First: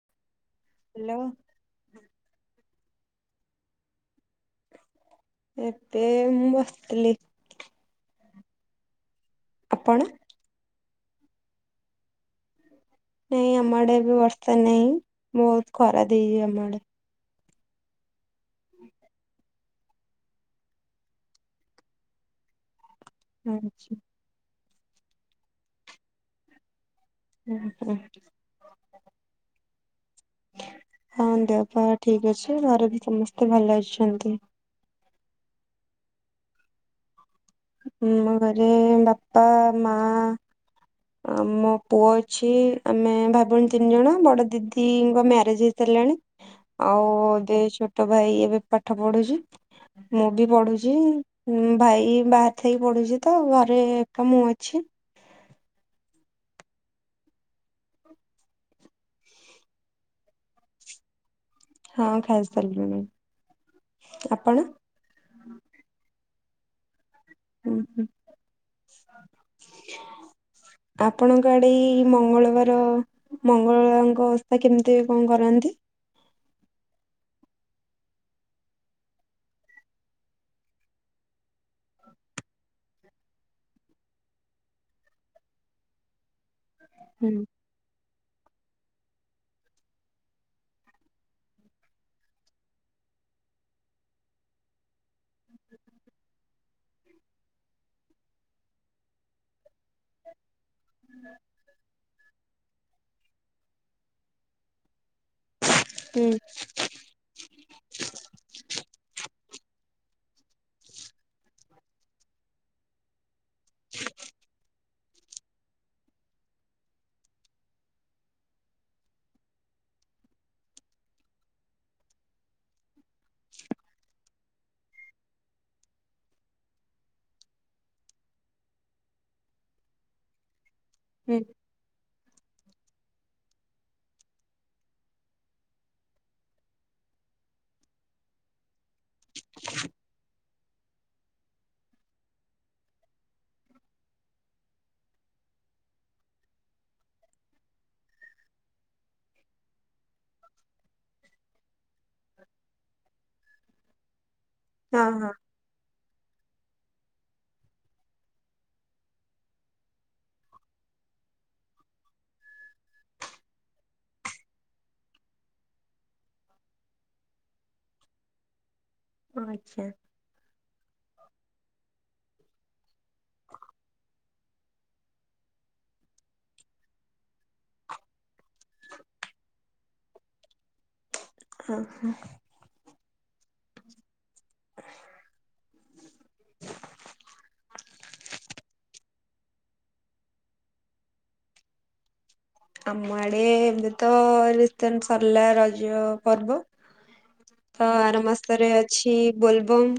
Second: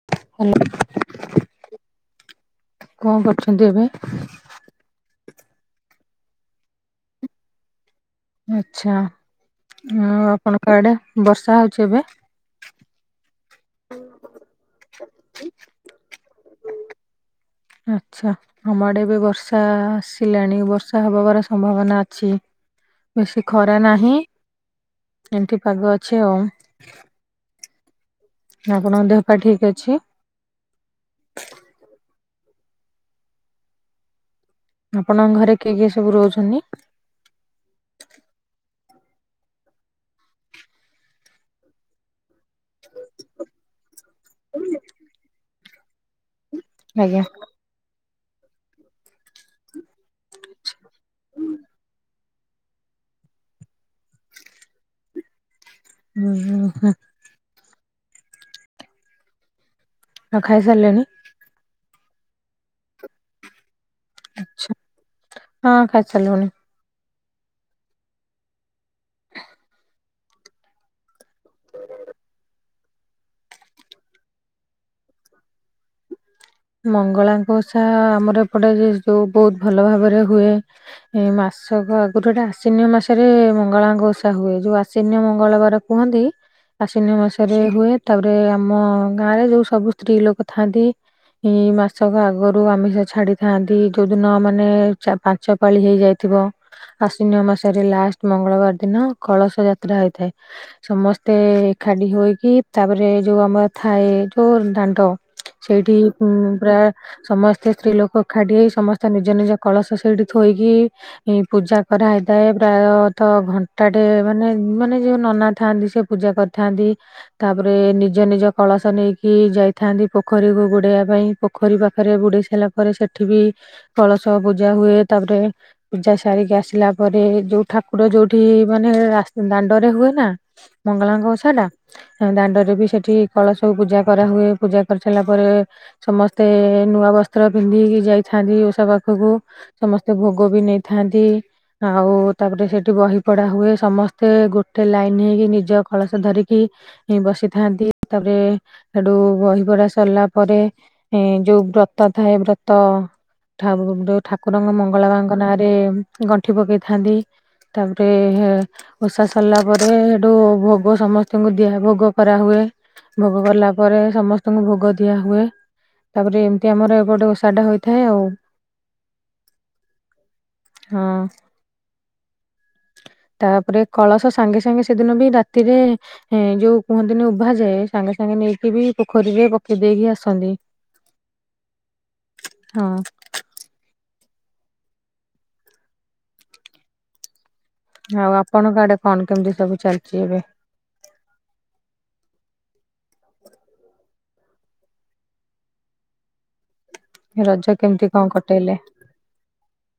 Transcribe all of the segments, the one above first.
[inaudible] Hello. କଣ କରୁଚନ୍ତି ଏବେ। ଏବେ ମୁଁ ବସିଥିଲି। ଆଛା ଆପଣ ଆଉ ଆପଣଙ୍କ ଆଡେ ବର୍ଷା ହଉଚି ଏବେ। ନାଇଁ ଆମ ଆଡେ ଏବେ ବର୍ଷା ନାହିଁ ବୋହୁତ ଖରା ଦେଇଚି ଆମ ଆଡେ। ଆଚ୍ଛା। ଆମ ଆଡେ ଏବେ ବର୍ଷା ଆସିଲାଣି ବର୍ଷା ହବାବାର ସମ୍ଭାବନା ଅଛି। ବେଶୀ ଖରା ନାହିଁ ଏମିତି ପାଗ ଅଛି ଆଉ। [unintelligible] ଆପଣଙ୍କ ଦେହ ପା ଠିକ୍ ଅଛି? ହଁ ଦେହ ପା ଠିକ୍ ଅଛି ଘରେ ବି ସମସ୍ତେ ଭଲ ଅଛନ୍ତି। ଆପଣଙ୍କ ଘରେ କିଏ କିଏ ସବୁ ରୋହୁଛନି। ଆମ ଘରେ ବାପା, ମା ଆମ ପୁଅ ଅଛି ଆମେ ଭାଇ ଭୋଉଣୀ ତିନି ଜଣ। ବଡ ଦିଦିଙ୍କ ମ୍ୟାରେଜ୍ ହେଇସାରିଲଣି ଆଉ ଆଜ୍ଞା ଦେଇ ଛୋ ଟୋ ଭାଇ ଏବେ ପାଠ ପଢୁଛି ମୁଁ ବି ପଢୁଛି ଉଁ ଭାଇ ବାହା ଥାଇକି ପଡୁଚି ତ ଘରେ ଏକା ମୁଁ ଅଛି। [unintelligible] ଆଉ ଖାଇ ସାରିଲେଣି? ହଁ ଖାଇ ସାରିଲିଣି ଆପଣ? ହଁ ଖାଇ ସାରଲୁଣି। ଉଁହୁଁ। [inaudible] ଆପଣଙ୍କ ଆଡେ ଏଇ ମଙ୍ଗଳବାର ମଙ୍ଗଳାମାଙ୍କ ଓଷା କେମିତି କଁ କରନ୍ତି? ମଙ୍ଗଳାଙ୍କ ଓଷା ଆମର ଏପଟେ ଯେ ଯୋଉ ବୋହୁତ୍ ଭଲ ଭାବରେ ହୁଏ ଏଇ ମାସ୍ ସ ଆଗୁରୁ ଏଟା ଆଶ୍ଵିନ ମା ସରେ ମଙ୍ଗଳାଙ୍କ ଓଷା ହୁଏ ଯୋଉ ଆଶ୍ଵିନ ମଙ୍ଗଳବାର କୁହନ୍ତି ଆଶ୍ଵିନ ହୁଁ ମାସରେ ହୁଏ। ତାପରେ ଆମ ଗାଁ ରେ ଯୋଉ ସବୁ ସ୍ତ୍ରୀ ଲୋକୋ ଥାଆନ୍ତି। ଏଇ ମାସକ ଆଗରୁ ଆମିଷ ଛାଡିଥାନ୍ତି ଯୋଉ ଦିନ ମାନେ ଚା ପାଞ୍ଚ ପାଳି ହେଇଯାଇଥିବ। ଆଶ୍ଵିନ ମାସରେ ଲାଷ୍ଟ୍ ମଙ୍ଗଳବାର ଦିନ କଳସ ଯାତ୍ରା ହୋଇଥାଏ। ସମସ୍ତେ [unintelligible] ହୋଇକି ତାପରେ ଯୋଉ ଆମର ଥାଏ ଯୋଉ ଦାଣ୍ଡ ସେଇଠି ଉଁ ହୁଁ [unintelligible] ସମସ୍ତେ ସ୍ତ୍ରୀ ଲୋକୋ ଏକାଠି ହେଇ ସମସ୍ତେ ନିଜ ନିଜ କଳସ ସେଇଠି ଥୋଇକି ଏଇ ପୂଜା କରାହେଇଥାଏ ପ୍ରାୟତ ଘଣ୍ଟାଟେ ମାନେ ମାନେ ଯୋଉ ନନା ଥାଆନ୍ତି ସେ ପୂଜା କରିଥାନ୍ତି ତାପରେ ନିଜ ନିଜ କଳସ ନେଇକି ଯାଇଥାନ୍ତି ପୋଖୋରୀକୁ ବୁଡେଇବା ପାଇଁ ପୋଖୋରୀ ପାଖେରେ ବୁଡେଇ ସାଇଲା ପରେ ସେଠି ବି କଳସ ପୂଜା ହୁଏ ତାପରେ ପୂଜା ସାରିକି ଆସିଲା ପରେ ଯୋଉ ଠାକୁର ଯୋଉଠି ମାନେ ରାସ୍ ଦାଣ୍ଡରେ ହୁଏ ନା ମଙ୍ଗଳାଙ୍କ ହୁଁ। ଓଷାଟା। [unintelligible] ଦାଣ୍ଡରେ ବି ସେଠି କଳସକୁ ପୂଜା କରାହୁଏ ପୂଜା କରିସାରିଲା ପରେ ସମସ୍ତେ ନୂଆ ବସ୍ତ୍ର ପିନ୍ଧିକି ଯାଇଥାନ୍ତି ଓଷା ପାଖୁକୁ ସମସ୍ତେ ଭୋ ଗୋ ବି ନେଇଥାନ୍ତି। ଆଉ ତାପରେ ସେଠି ବହି ପଢା ହୁଏ ସମସ୍ତେ ଗୋଟେ ଲାଇନ୍ ହେଇକି ନିଜ କଳସ ଧରିକି [unintelligible] ବସିଥାନ୍ତି ତାପରେ ହେଟୁ ବହି ପଢା ସରିଲା ପରେ। ଏଁ ଯୋଉ ବ୍ରତ ଥାଏ ବ୍ରତ [unintelligible] ଠାକୁରଙ୍କ ହଁ ହଁ ମଙ୍ଗଳାମାଙ୍କ ନାଁ ରେ ଗଣ୍ଠି ପକେଇଥାନ୍ତି ତାପରେ ହେ ଓଷା ସରିଲା ପରେ ହେଟୁ ଭୋଗ ସମସ୍ତିଙ୍କୁ ଦିଆ [unintelligible] ଭୋଗୋ କରାହୁଏ। ଭୋଗୋ କଲା ପରେ ସମସ୍ତଙ୍କୁ ଭୋଗୋ ଦିଆହୁଏ। ତାପରେ ଏମିତି ଆମର ଏପଟେ ଓଷା ଟା ହୋଇଥାଏ ଆଉ। [unintelligible] ଆଚ୍ଛା। ହଁ। ତାପରେ କଳସ ସାଙ୍ଗେ ସାଙ୍ଗେ ସେଦିନ ବି ରାତିରେ ଏଁ ଯୋଉ କୁହନ୍ତିନି ଉଭା ଯାଏ ସାଙ୍ଗେ ସାଙ୍ଗେ ନେଇକି ବି ପୋଖୋରୀରେ ପକେଇ ଦେଇେକି ଆସନ୍ତି। [unintelligible] ହଁ ହଁ। ହଁ। ଆଉ ଆପଣଙ୍କ ଆଡେ କଣ କେମିତି ସବୁ ଚାଲିଚି ଏବେ। ଆମ ଆଡେ ଏବେ ତ ରିତେନ୍ ସରିଲା ରଜ ପର୍ବ। ରଜ ତ କେମିତି ଆର କଣ ମାସ୍ତରେ କଟେଇଲେ? ଅଛି ବୋଲବମ୍।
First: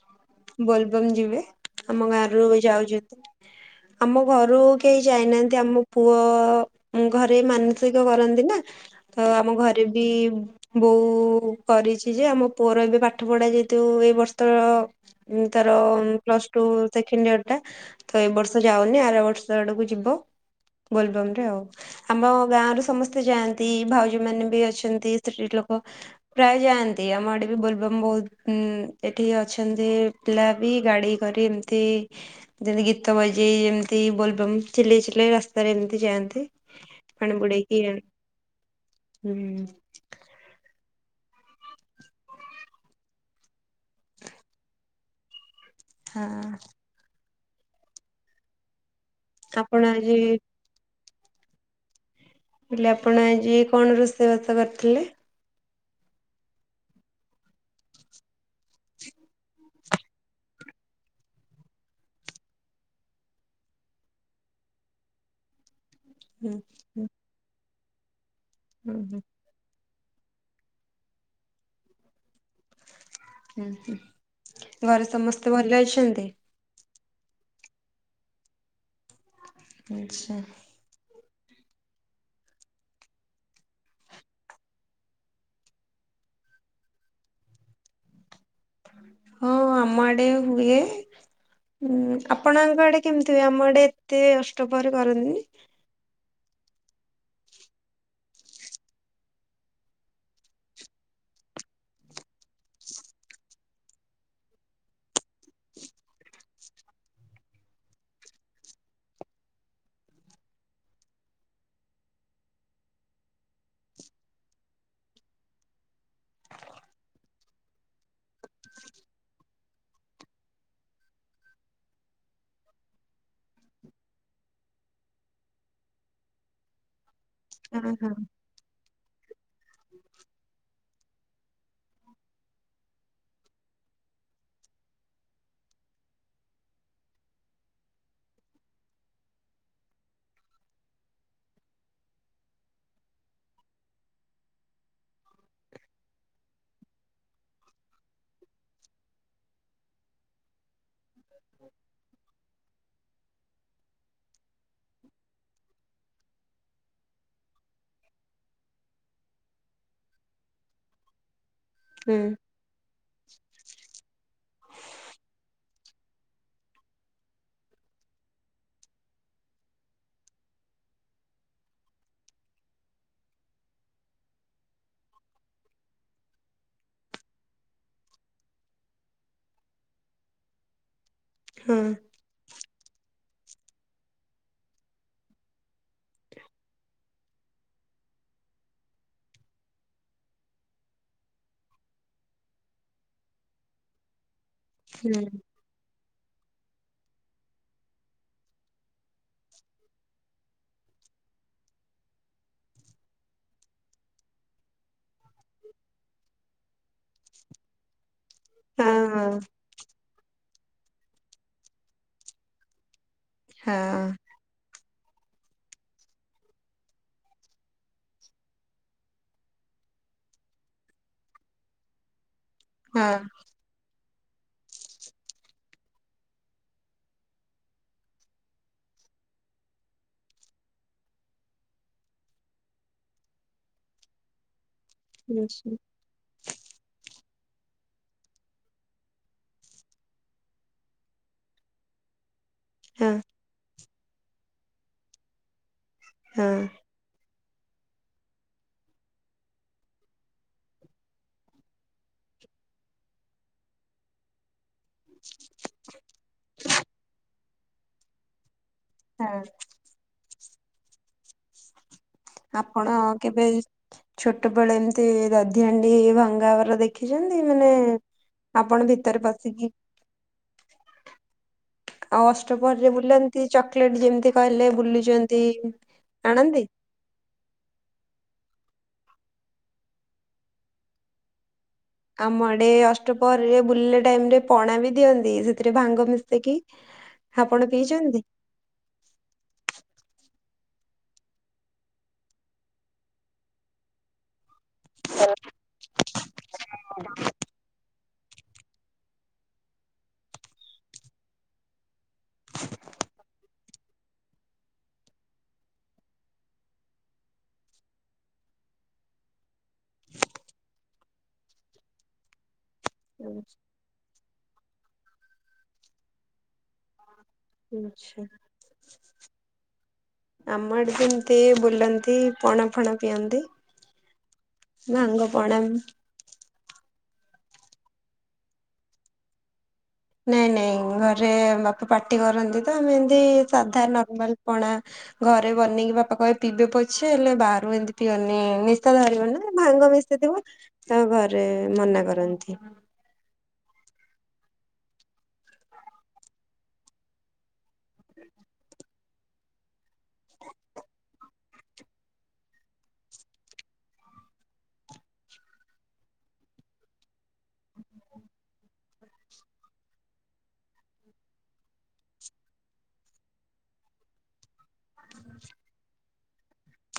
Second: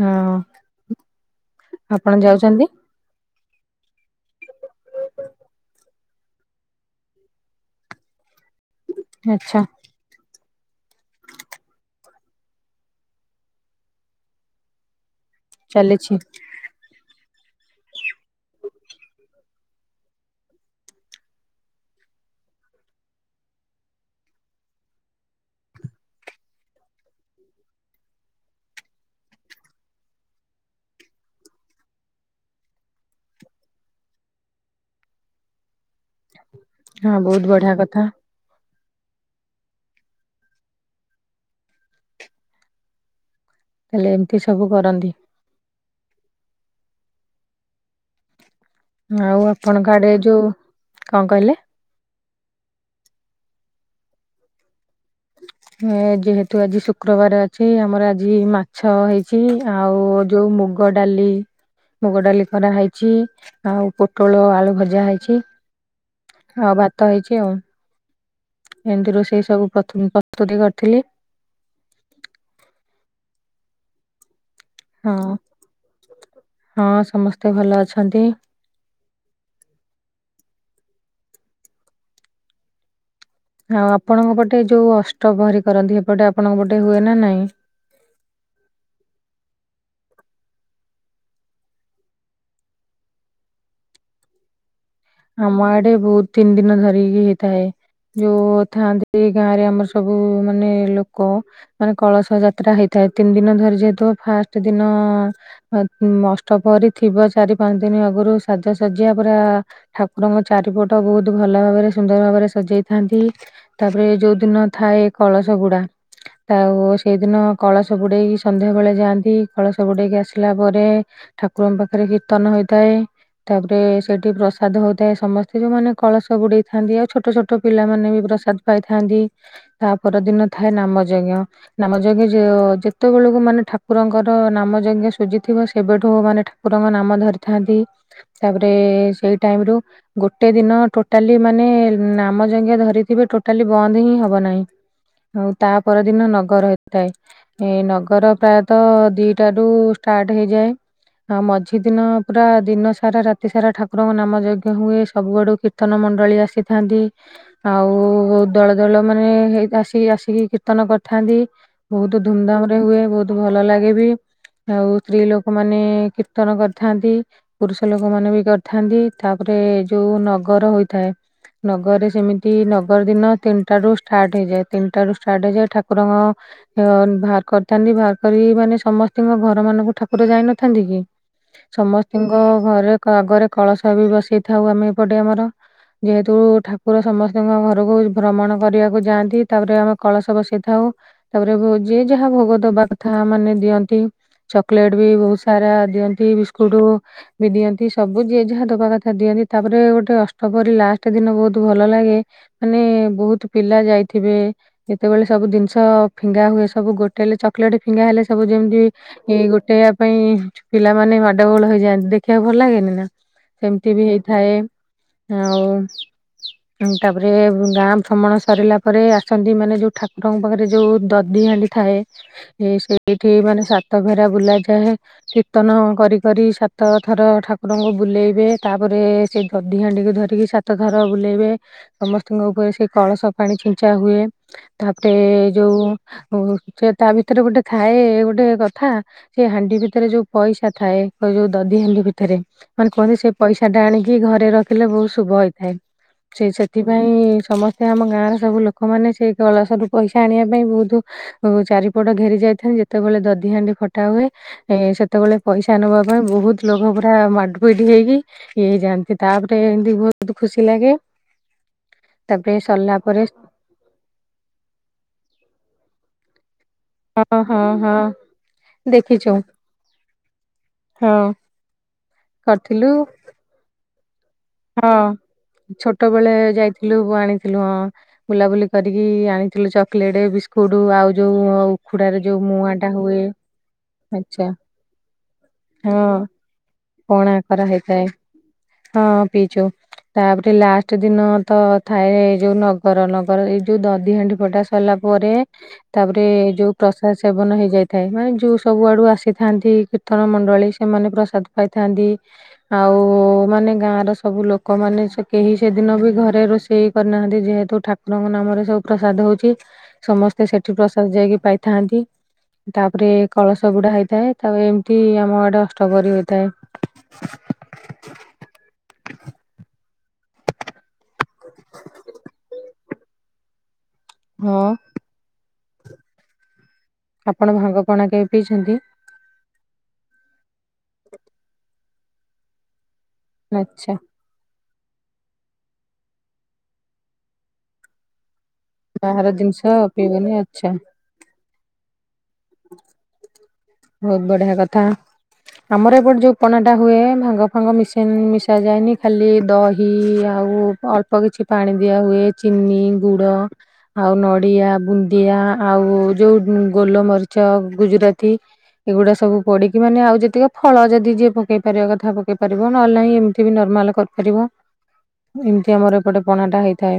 ହଁ। ବୋଲବମ୍ ଯିବେ ଆମ ଆପଣ ଗାଁରୁ ଯାଉଛନ୍ତି ଯାଉଚନ୍ତି। ଆମ ଘରୁ କେହି ଯାଇନାହାନ୍ତି ଆମ ପୁଅ ଘରେ ମାନସିକ କରନ୍ତି ନା ତ ଆମ ଆଚ୍ଛା। ଘରେ ବି ବୋଉ କରିଚି ଯେ ଆମ ପୁଅର ଏବେ ପାଠ ପଢା ଯେହେତୁ ଏଇ ବସ୍ତ୍ରର ତାର ଚାଲିଛି ପ୍ଲସ୍ ଟୁ ସେଖେଣ୍ଡିୟର ଟା ତ ଏ ବର୍ଷ ଯାଉନି ଆର ବର୍ଷ ଆଡକୁ ଯିବ। ଗୋଲବମ୍ ରେ ଆଉ। ଆମ ଗାଁରୁ ସମସ୍ତେ ଯାଆନ୍ତି ଭାଉଜ ମାନେ ବି ଅଛନ୍ତି ସ୍ତ୍ରୀ ଲୋକ ପ୍ରାୟେ ଯାଆନ୍ତି ଆମଆଡେ ବି ବୋଲବମ୍ ବୋହୁତ ଏଠି ଅଛି। ଚନ୍ତି ପିଲା ବି ଗାଡ଼ି କରି ଏମିତି ଯେମତି ଗୀତ ବାଜେଇ ଯେମିତି ବୋଲବମ୍ ଚିଲେଇ ଚିଲେଇ ରାସ୍ତାରେ ଏମିତି ଯାଆନ୍ତି। ହଁ ପାଣି ବହୁତ ବଢିଆ ପୁଡେଇକି କଥା ଆଣି ହୁଁ। ହେଲେ ଏମତି ସବୁ କରନ୍ତି। ହଁ। ଆଉ ଆପଣ ଆପଣଙ୍କ ଆଡେ ଆଜି ଯୋଉ କଣ କଇଲେ। ହେଲେ ଆପଣ ଆଜି କଣ ରୋଷେଇବାସ କରିଥିଲେ। [unintelligible] ଏ ଯେହେତୁ ଆଜି ଶୁକ୍ରବାର ଅଛି ଆମର ଆଜି ମାଛ ହେଇଚି ଆଉ ଯୋଉ ମୁଗ ମୁଗ ଡାଲି ମୁଗ ଡାଲି କରାହେଇଚି ଆଉ ପୋଟଳ ଆଳୁ ଭଜା ହେଇଚି। ହୁଁ ଆଉ ହୁଁ ଭାତ ହେଇଚି ଆଉ। ହୁଁ ଏମିତି ରୋଷେଇ ସବୁପ୍ରଥମେ ପ୍ରସ୍ତୁତି କରିଥିଲି। ହୁଁ ହୁଁ ଘରେ ହଁ ସମସ୍ତେ ଭଲ ଅଛନ୍ତି। ହଁ ସମସ୍ତେ ଭଲ ଅଛନ୍ତି। ଆଚ୍ଛା। ଆଉ ଆପଣଙ୍କ ପଟେ ଯୋଉ ଅଷ୍ଟ ପ୍ରହରି କରନ୍ତି ହେ ପଟେ ଆପଣଙ୍କ ପଟେ ହୁଏ ନା ନାଇଁ। ହଁ ଆମ ଆଡେ ହୁଏ। ହୁଁ ଆପଣଙ୍କ ଆଡେ କେମତି ହୁଏ ଆମ ଆଡେ। ଏତେ ଅଷ୍ଟ ପହରି କରନ୍ତି। ଆମ ଆଡେ ବୋହୁତ ତିନି ଦିନ ଧରିକି ହେଇଥାଏ। ଯୋଉ ଥାଆନ୍ତି ଗାଁ ରେ ଆମର ସବୁ ମାନେ ଲୋକ। ମାନେ କଳସ ଯାତ୍ରା ହେଇଥାଏ ତିନି ଦିନ ଧରି ଯେହେତୁ ଫାଷ୍ଟ ଦିନ ଅଷ୍ଟ ପହରୀ ଥିବ ଚାରି ପାଞ୍ଚ ଦିନି ଆଗରୁ ସାଜସଜ୍ଜା ପୁରା ଠାକୁରଙ୍କ ଚାରିପଟ ବୋହୁତ ଭଲ ଭାବରେ ସୁନ୍ଦର ଭାବରେ ସଜେଇଥାନ୍ତି। ତାପରେ ଯୋଉ ଦିନ ଥାଏ କଳସ ବୁଡା ଆଉ ସେଇଦିନ କଳସ ବୁଡେଇ ସନ୍ଧ୍ୟା ବେଳେ ଯାଆନ୍ତି କଳସ ବୁଡେଇକି ଆସିଲା ପରେ ଠାକୁରଙ୍କ ପାଖରେ କୀର୍ତ୍ତନ ହୋଇଥାଏ। ତାପରେ ସେଠି ପ୍ର ପ୍ରସାଦ ହଉଥାଏ ସମସ୍ତେ ଯୋଉମାନେ କଳସ ବୁଡେଇଥାନ୍ତି ଆଉ ଛୋଟ ଛୋଟ ହଁ ହଁ ପିଲାମାନେେ ବି ପ୍ରସାଦ ପାଇଥାନ୍ତି। ତା ପର ଦିନ ଥାଏ ନାମ ଯଜ୍ଞ। ନାମ ଯଜ୍ଞ ଯେତେବେଳକୁ ମାନେ ଠାକୁରଙ୍କର ନାମ ଯଜ୍ଞ ସୁଜିଥିବ ସେବେଠୁ ମାନେ ଠାକୁରଙ୍କ ନାମ ଧରିଥାନ୍ତି ତାପରେ ସେଇ ଟାଇମ ରୁ ଗୋଟେ ଦିନ ଟୋଟାଲି ମାନେ ନାମ ଜଜ୍ଞ ଧରିଥିବେ ଟୋଟାଲି ବନ୍ଦ ହିଁ ହବ ନାହିଁ। ଆଉ ତା ପରଦିନ ନଗର ହୋଇଥାଏ। ଏ ନଗର ପ୍ରାୟତଃ ଦିଇଟାରୁ ଷ୍ଟାର୍ଟ ହେଇଯାଏ। ଆ ମଝି ଦିନ ପୁରା ଦିନ ସାରା ରାତି ସାରା ଠାକୁର ନାମ ଯଜ୍ଞ ହୁଏ ସବୁଆଡୁ କୀର୍ତ୍ତନ ମଣ୍ଡଳୀ ଆସିଥାନ୍ତି। ଆଉ ଦଳ ଦଳ ମାନେ ଆସି ଆସିକି କୀର୍ତ୍ତନ କରିଥାନ୍ତି। ହୁଁ ବହୁତ ଧୁମଧାମ ରେ ହୁଏ ବହୁତ ଭଲ ଲାଗେ ବି। ଆଉ ସ୍ତ୍ରୀ ଲୋକମାନୋନ କୀର୍ତ୍ତନ କରିଥାନ୍ତି ପୁରୁଷ ଲୋକମାନୋନ ବି ଥାନ୍ତି ତାପରେ ଯୋଉ ନଗର ହୋଇଥାଏ। ନଗରରେ ସେମିତି ନଗର ଦିନ ତିନିଟା ରୁ ଷ୍ଟାର୍ଟ ହେଇଯାଏ। ତିନିଟା ରୁ ଷ୍ଟାର୍ଟ ହେଇଯାଏ ଠାକୁରଙ୍କ ବାହାର କରିଥାନ୍ତି ବାହାର କରି ମାନେ ସମସ୍ତଙ୍କ ଘର ମାନଙ୍କୁ ଠାକୁର ଯାଇନଥାନ୍ତି କି? ହଁ ସମସ୍ତଙ୍କ ଘରେ ଆଗରେ କଳସ ବି ବସେଇଥାଉ ଆମେ ଏପଟେ ଆମର। ଯେହେତୁ ଠାକୁର ସମସ୍ତଙ୍କ ଘରକୁ ଭ୍ରମଣ କରିବାକୁ ଯାଆନ୍ତି। ତାପରେ ଆମେ କଳସ ବସେଇଥାଉ ତାପରେ ଯିଏ ଯାହା ଭୋଗ ଦବା କଥା ମାନେ ଦିଅନ୍ତି। ଚକୋଲେଟ ବି ହୁଁ ବହୁତ ସାରା ଦିଅନ୍ତି ବିସ୍କୁଟ ବି ଦିଅନ୍ତି। ସବୁ ଯିଏ ଯାହା ଦବା କଥା ଦିଅନ୍ତି ତାପରେ ଗୋଟେ ଅଷ୍ଟପରି ଲାଷ୍ଟ ଦିନ ବହୁତ ଭଲ ଲାଗେ। ମାନେ ବହୁତ ପିଲା ଯାଇଥିବେ। ଯେତେବେଳେ ସବୁ ଜିନିଷ ଫିଙ୍ଗା ହୁଏ ସବୁ ଗୋଟେ ହେଲେ ଚ ଚକଲେଟ ଫିଙ୍ଗା ହେଲେ ସବୁ ହଁ ଯେମିତି ହଁ ଏ ଗୋଟେ ପାଇଁ ପିଲାମାନୋନ ମାଡଗୋଳ ହେଇଯାଆନ୍ତି ଦେଖିବାକୁ ଭଲ ଲାଗେନି ନା? ସେମିତି ବି ହଁ ହେଇଥାଏ ଆଉ। ତାପରେ ଗାଁ ଭ୍ରମଣ ସରିଲା ପରେ ଆସନ୍ତି ମାନେ ଯୋଉ ଠାକୁରଙ୍କ ପାଖରେ ଯୋଉଦଧି ଦି ହାଣ୍ଡି ଥାଏ ହଁ। ସେଇଠି ମାନେ ସ ସାତ ଘେରା ବୁଲା ଯାଏ କୀର୍ତ୍ତନ କରି କରି ସାତ ଥର ଠାକୁର ଙ୍କୁ ବୁଲେଇବେ ତାପରେ ସେ ଦଧି ହାଣ୍ଡିକୁ ଧରିକି ସାତ ଥର ବୁଲେଇବେ ସମସ୍ତଙ୍କ ଉପରେ ସେ କଳସ ପାଣି ଛିଞ୍ଚା ହୁଏ ତାପରେ ନିଶ୍ଚୟ ଯୋଉ ହଉ ସେ ତା ଭିତରେ ଗୋଟେ ଥାଏ ଗୋଟେ କଥା ସେ ହାଣ୍ଡି ଭିତରେ ଯୋଉ ପଇସା ଥାଏ ଯୋଉ ଦଧି ହାଣ୍ଡି ଭିତରେ। ମାନେ ହଁ କୁହନ୍ତି ସେ ପଇସା ଟା ଆଣିକି ଘରେ ରଖିଲେ ବହୁତ ଶୁଭ ହେଇଥାଏ। ସେ ସେଥି ହଁ। ସେଥି ପାଇଁ ସମସ୍ତେ ଆମ ଗାଁର ସବୁ ଲୋକମାନେ ସେଇ କଳସରୁ ପଇସା ଆଣିବା ପାଇଁ ବହୁତ। ଚାରିପଟ ଘେରି ଯାଇଥାନ୍ତି ଯେତେବେଳେ ଦଧି ହାଣ୍ଡି ଫଟା ହୁଏ ଏ ସେତେବେଳେ ପଇସା ନେବା ପାଇଁ ବହୁତ ଲୋକ ପୁରା ମାଡପିଡି ହେଇକି ଇୟେ ଯାଆନ୍ତି। ହଁ। ତାପରେ ଏମିତି ବହୁତ ଖୁସି ଲାଗେ। ତାପରେ ଆପଣ ସରିଲା ପରେ କେବେ ଛୋଟବେଳେ ଏମତି ଦଧିହାଣ୍ଡି ଭଙ୍ଗାହବାର ଦେଖି ହଁ ଦେଖିଛନ୍ତି ହଁ ମାନେ ହଁ ଆପଣ ଭିତରେ ଦେଖିଛୁ ପସିକି ହଁ। ଆଉ ଅଷ୍ଟପହରିରେ କରିଥିଲୁ ବୁଲନ୍ତି ଚକୋଲେଟ ଯେମିତି କହିଲେ ବୁଲୁଛନ୍ତି। ଆଣନ୍ତି? ଫୁଲକୁ ଆଣିଥିଲୁ ହଁ। ବୁଲାବୁଲି କରିକି ଆଣିଥିଲୁ ଚକୋଲେଟ, ବିସ୍କୁଟ ଆଉ ଯୋଉ ଉଖୁଡାରେ ଯୋଉ ଆମ ଆଡେ ମୁଆଁ ଟା ହୁଏ ଅଷ୍ଟପହରିରେ ବୁଲିଲା ଟାଇମରେ ଆଚ୍ଛା ପଣା ବି ଦିଅନ୍ତି ସେଥିରେ ଭାଙ୍ଗ ମିଶେଇକି ପଣାକରା ଆପଣ ହେଇଥାଏ। ପିଇଛନ୍ତି? ତ ପିଇଛୁ। ତାପରେ ଲାଷ୍ଟ ଦିନ ତ ଥାଏ ଏଇ ଯୋଉ ନଗର। ନଗର ଏଇ ଯୋଉ ଦଧି ହଣ୍ଡି ଫଟା ସରିଲା ପରେ ତାପରେ ଯୋଉ ପ୍ରସାଦ ସେବନ ହେଇଯାଇଥାଏ। ମାନେ ଯୋଉ ସବୁ ଆଡୁ ଆସିଥାନ୍ତି। କୀର୍ତ୍ତନ ମଣ୍ଡଳୀ ସେମାନେ ପ୍ରସାଦ ପାଇଥାନ୍ତି। ଆଉ ମାନେ ଗାଁ ର ସବୁ ଲୋକମାନେ ସେ କେହି ସେଦିନ ବି ଘରେ ରୋଷେଇ କରିନାହାନ୍ତି ଯେହେତୁ ଠାକୁରଙ୍କ ନାମରେ ସବୁ ପ୍ରସାଦ ହଉଚି। ସମସ୍ତେ ସେଠି ପ୍ରସାଦ ଯାଇକି ପାଇଥାନ୍ତି ତାପରେ କଳସ ବୁଡା ହେଇଥାଏ। ତ ଏମିତି ଆମ ଆଡେ ଅଷ୍ଟପ୍ରହରୀ ହୋଇଥାଏ। ଆଚ୍ଛା ଆମ ଆଡେ ଯେମତି ବୁଲନ୍ତି ତି ପଣା ଫଣା ପିଅନ୍ତି। ହଁ ଭାଙ୍ଗ ପଣା ଆପଣ ଭାଙ୍ଗପଣା କେବେ ପିଇଚନ୍ତି? ନାଇଁ ନାଇଁ ଘରେ ବାପା ପାଟି କରନ୍ତି ତ ମୁଁ ଏମତି ସାଧା ଆଚ୍ଛା ନର୍ମାଲ ପଣା ଘରେ ବନେଇକି ବାପା କହିବେ ପିଇଦେ ପଛେ ହେଲେ ବାହାରୁ ଏମିତି ପିଅନି ନି ନିଶା ଧରିବ ବାହାର ନା ଜିନିଷ ଭାଙ୍ଗ ପିଇବେନି ମିଶିଥିବ ଆଚ୍ଛା ତ ଘରେ ମନା କରନ୍ତି। ବହୁତ ବଢିଆ କଥା ଆମର ଏପଟେ ଯୋଉ ପଣା ଟା ହୁଏ ଭାଙ୍ଗ ଭାଙ୍ଗ ମିଶେନି ମିଶା ଯାଏନି ଖାଲି ଦହି ଆଉ ଅଳ୍ପ କିଛି ପାଣି ଦିଆ ହୁଏ ଚିନି ଗୁଡ ଆଉ ନଡିଆ ବୁନ୍ଦିଆ ଆଉ ଯୋଉ ଗୋଲମରିଚ ଗୁଜୁରାତି ଏଗୁଡା ସବୁ ପଡିକି ମାନେ ଆଉ ଯେତିକ ଫଳ ଯଦି ଯିଏ ପକେଇ ପାରିବା କଥା ପକେଇ ପାରିବ ନହେଲେ ନାହିଁ ଏମତି ବି ନର୍ମାଲ କ କରିବ ଏମତି ଆମର ଏପଟେ ପଣାଟା ହେଇଥାଏ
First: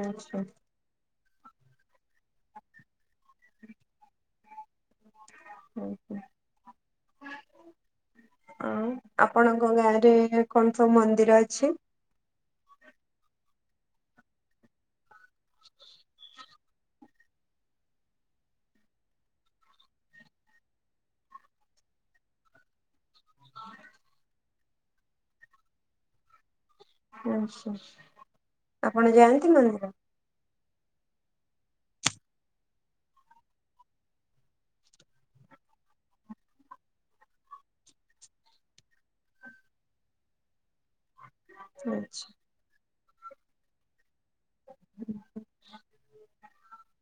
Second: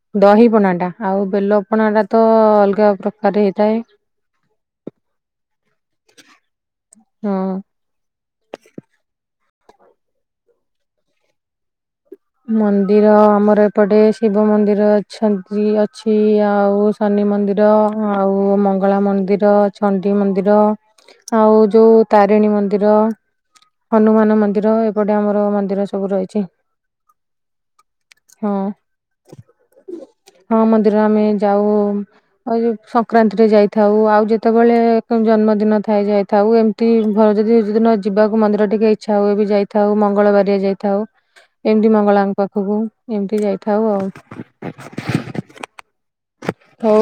ଆଚ୍ଛା। ଦହି ପଣାଟା। ଆଉ ବେଲପଣାଟା ତ ଅଲଗା ପ୍ରକାରେ ହେଇଥାଏ। ଉଁ ହୁଁ। ହଁ। ଆଉ ଆପଣଙ୍କ ଗାଁ ରେ କଣ ସବୁ ମନ୍ଦିର ଅଛି? ମନ୍ଦିର ଆମର ଏପଟେ ଶିବ ମନ୍ଦିର ଅଛନ୍ତି ଅଛି ଆଉ ଶନି ମନ୍ଦିର ଆଉ ମଙ୍ଗଳା ମନ୍ଦିର ଚଣ୍ଡି ମନ୍ଦିର ଆଉ ଯୋଉ ତାରିଣୀ ମନ୍ଦିର ହନୁମାନ ମନ୍ଦିର ଏପଟେ ଆମର ମନ୍ଦିର ସବୁ ରହିଚି। ଆଚ୍ଛା। ଆପଣ ଯାଆନ୍ତି ମନ୍ଦିର? ହଁ ହଁ ମନ୍ଦିର ଆମେ ଯାଉ। ଆଉ ସଂକ୍ରାନ୍ତି ରେ ଯାଇଥାଉ ଆଉ ଯେତବଳେ ଜନ୍ମଦିନ ଥାଏ ଯାଇଥାଉ ଏମ୍ ଟି ଭଲ ଯଦି ଯଦି ନ ଯିବାକୁ ମନ୍ଦିର ଟିକେ ଇଛା ହୁଏ ବି ଯାଇଥାଉ ମଙ୍ଗଳବାରିଆ ଯାଇଥାଉ। ଏମତି ଆଚ୍ଛା ମଙ୍ଗଳାଙ୍କ ପାଖକୁ ଏମତି ଯାଇଥାଉ ଆଉ। ହୋଉ।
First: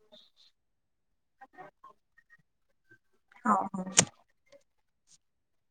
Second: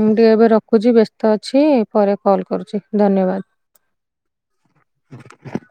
ମୁଁ ଟିକେ ଏବେ ରଖୁଚି ବେସ୍ତ ଅଛି ପରେ କଲ୍ କରୁଚି ଧନ୍ୟବାଦ। ହଁ ହୋଉ। [inaudible]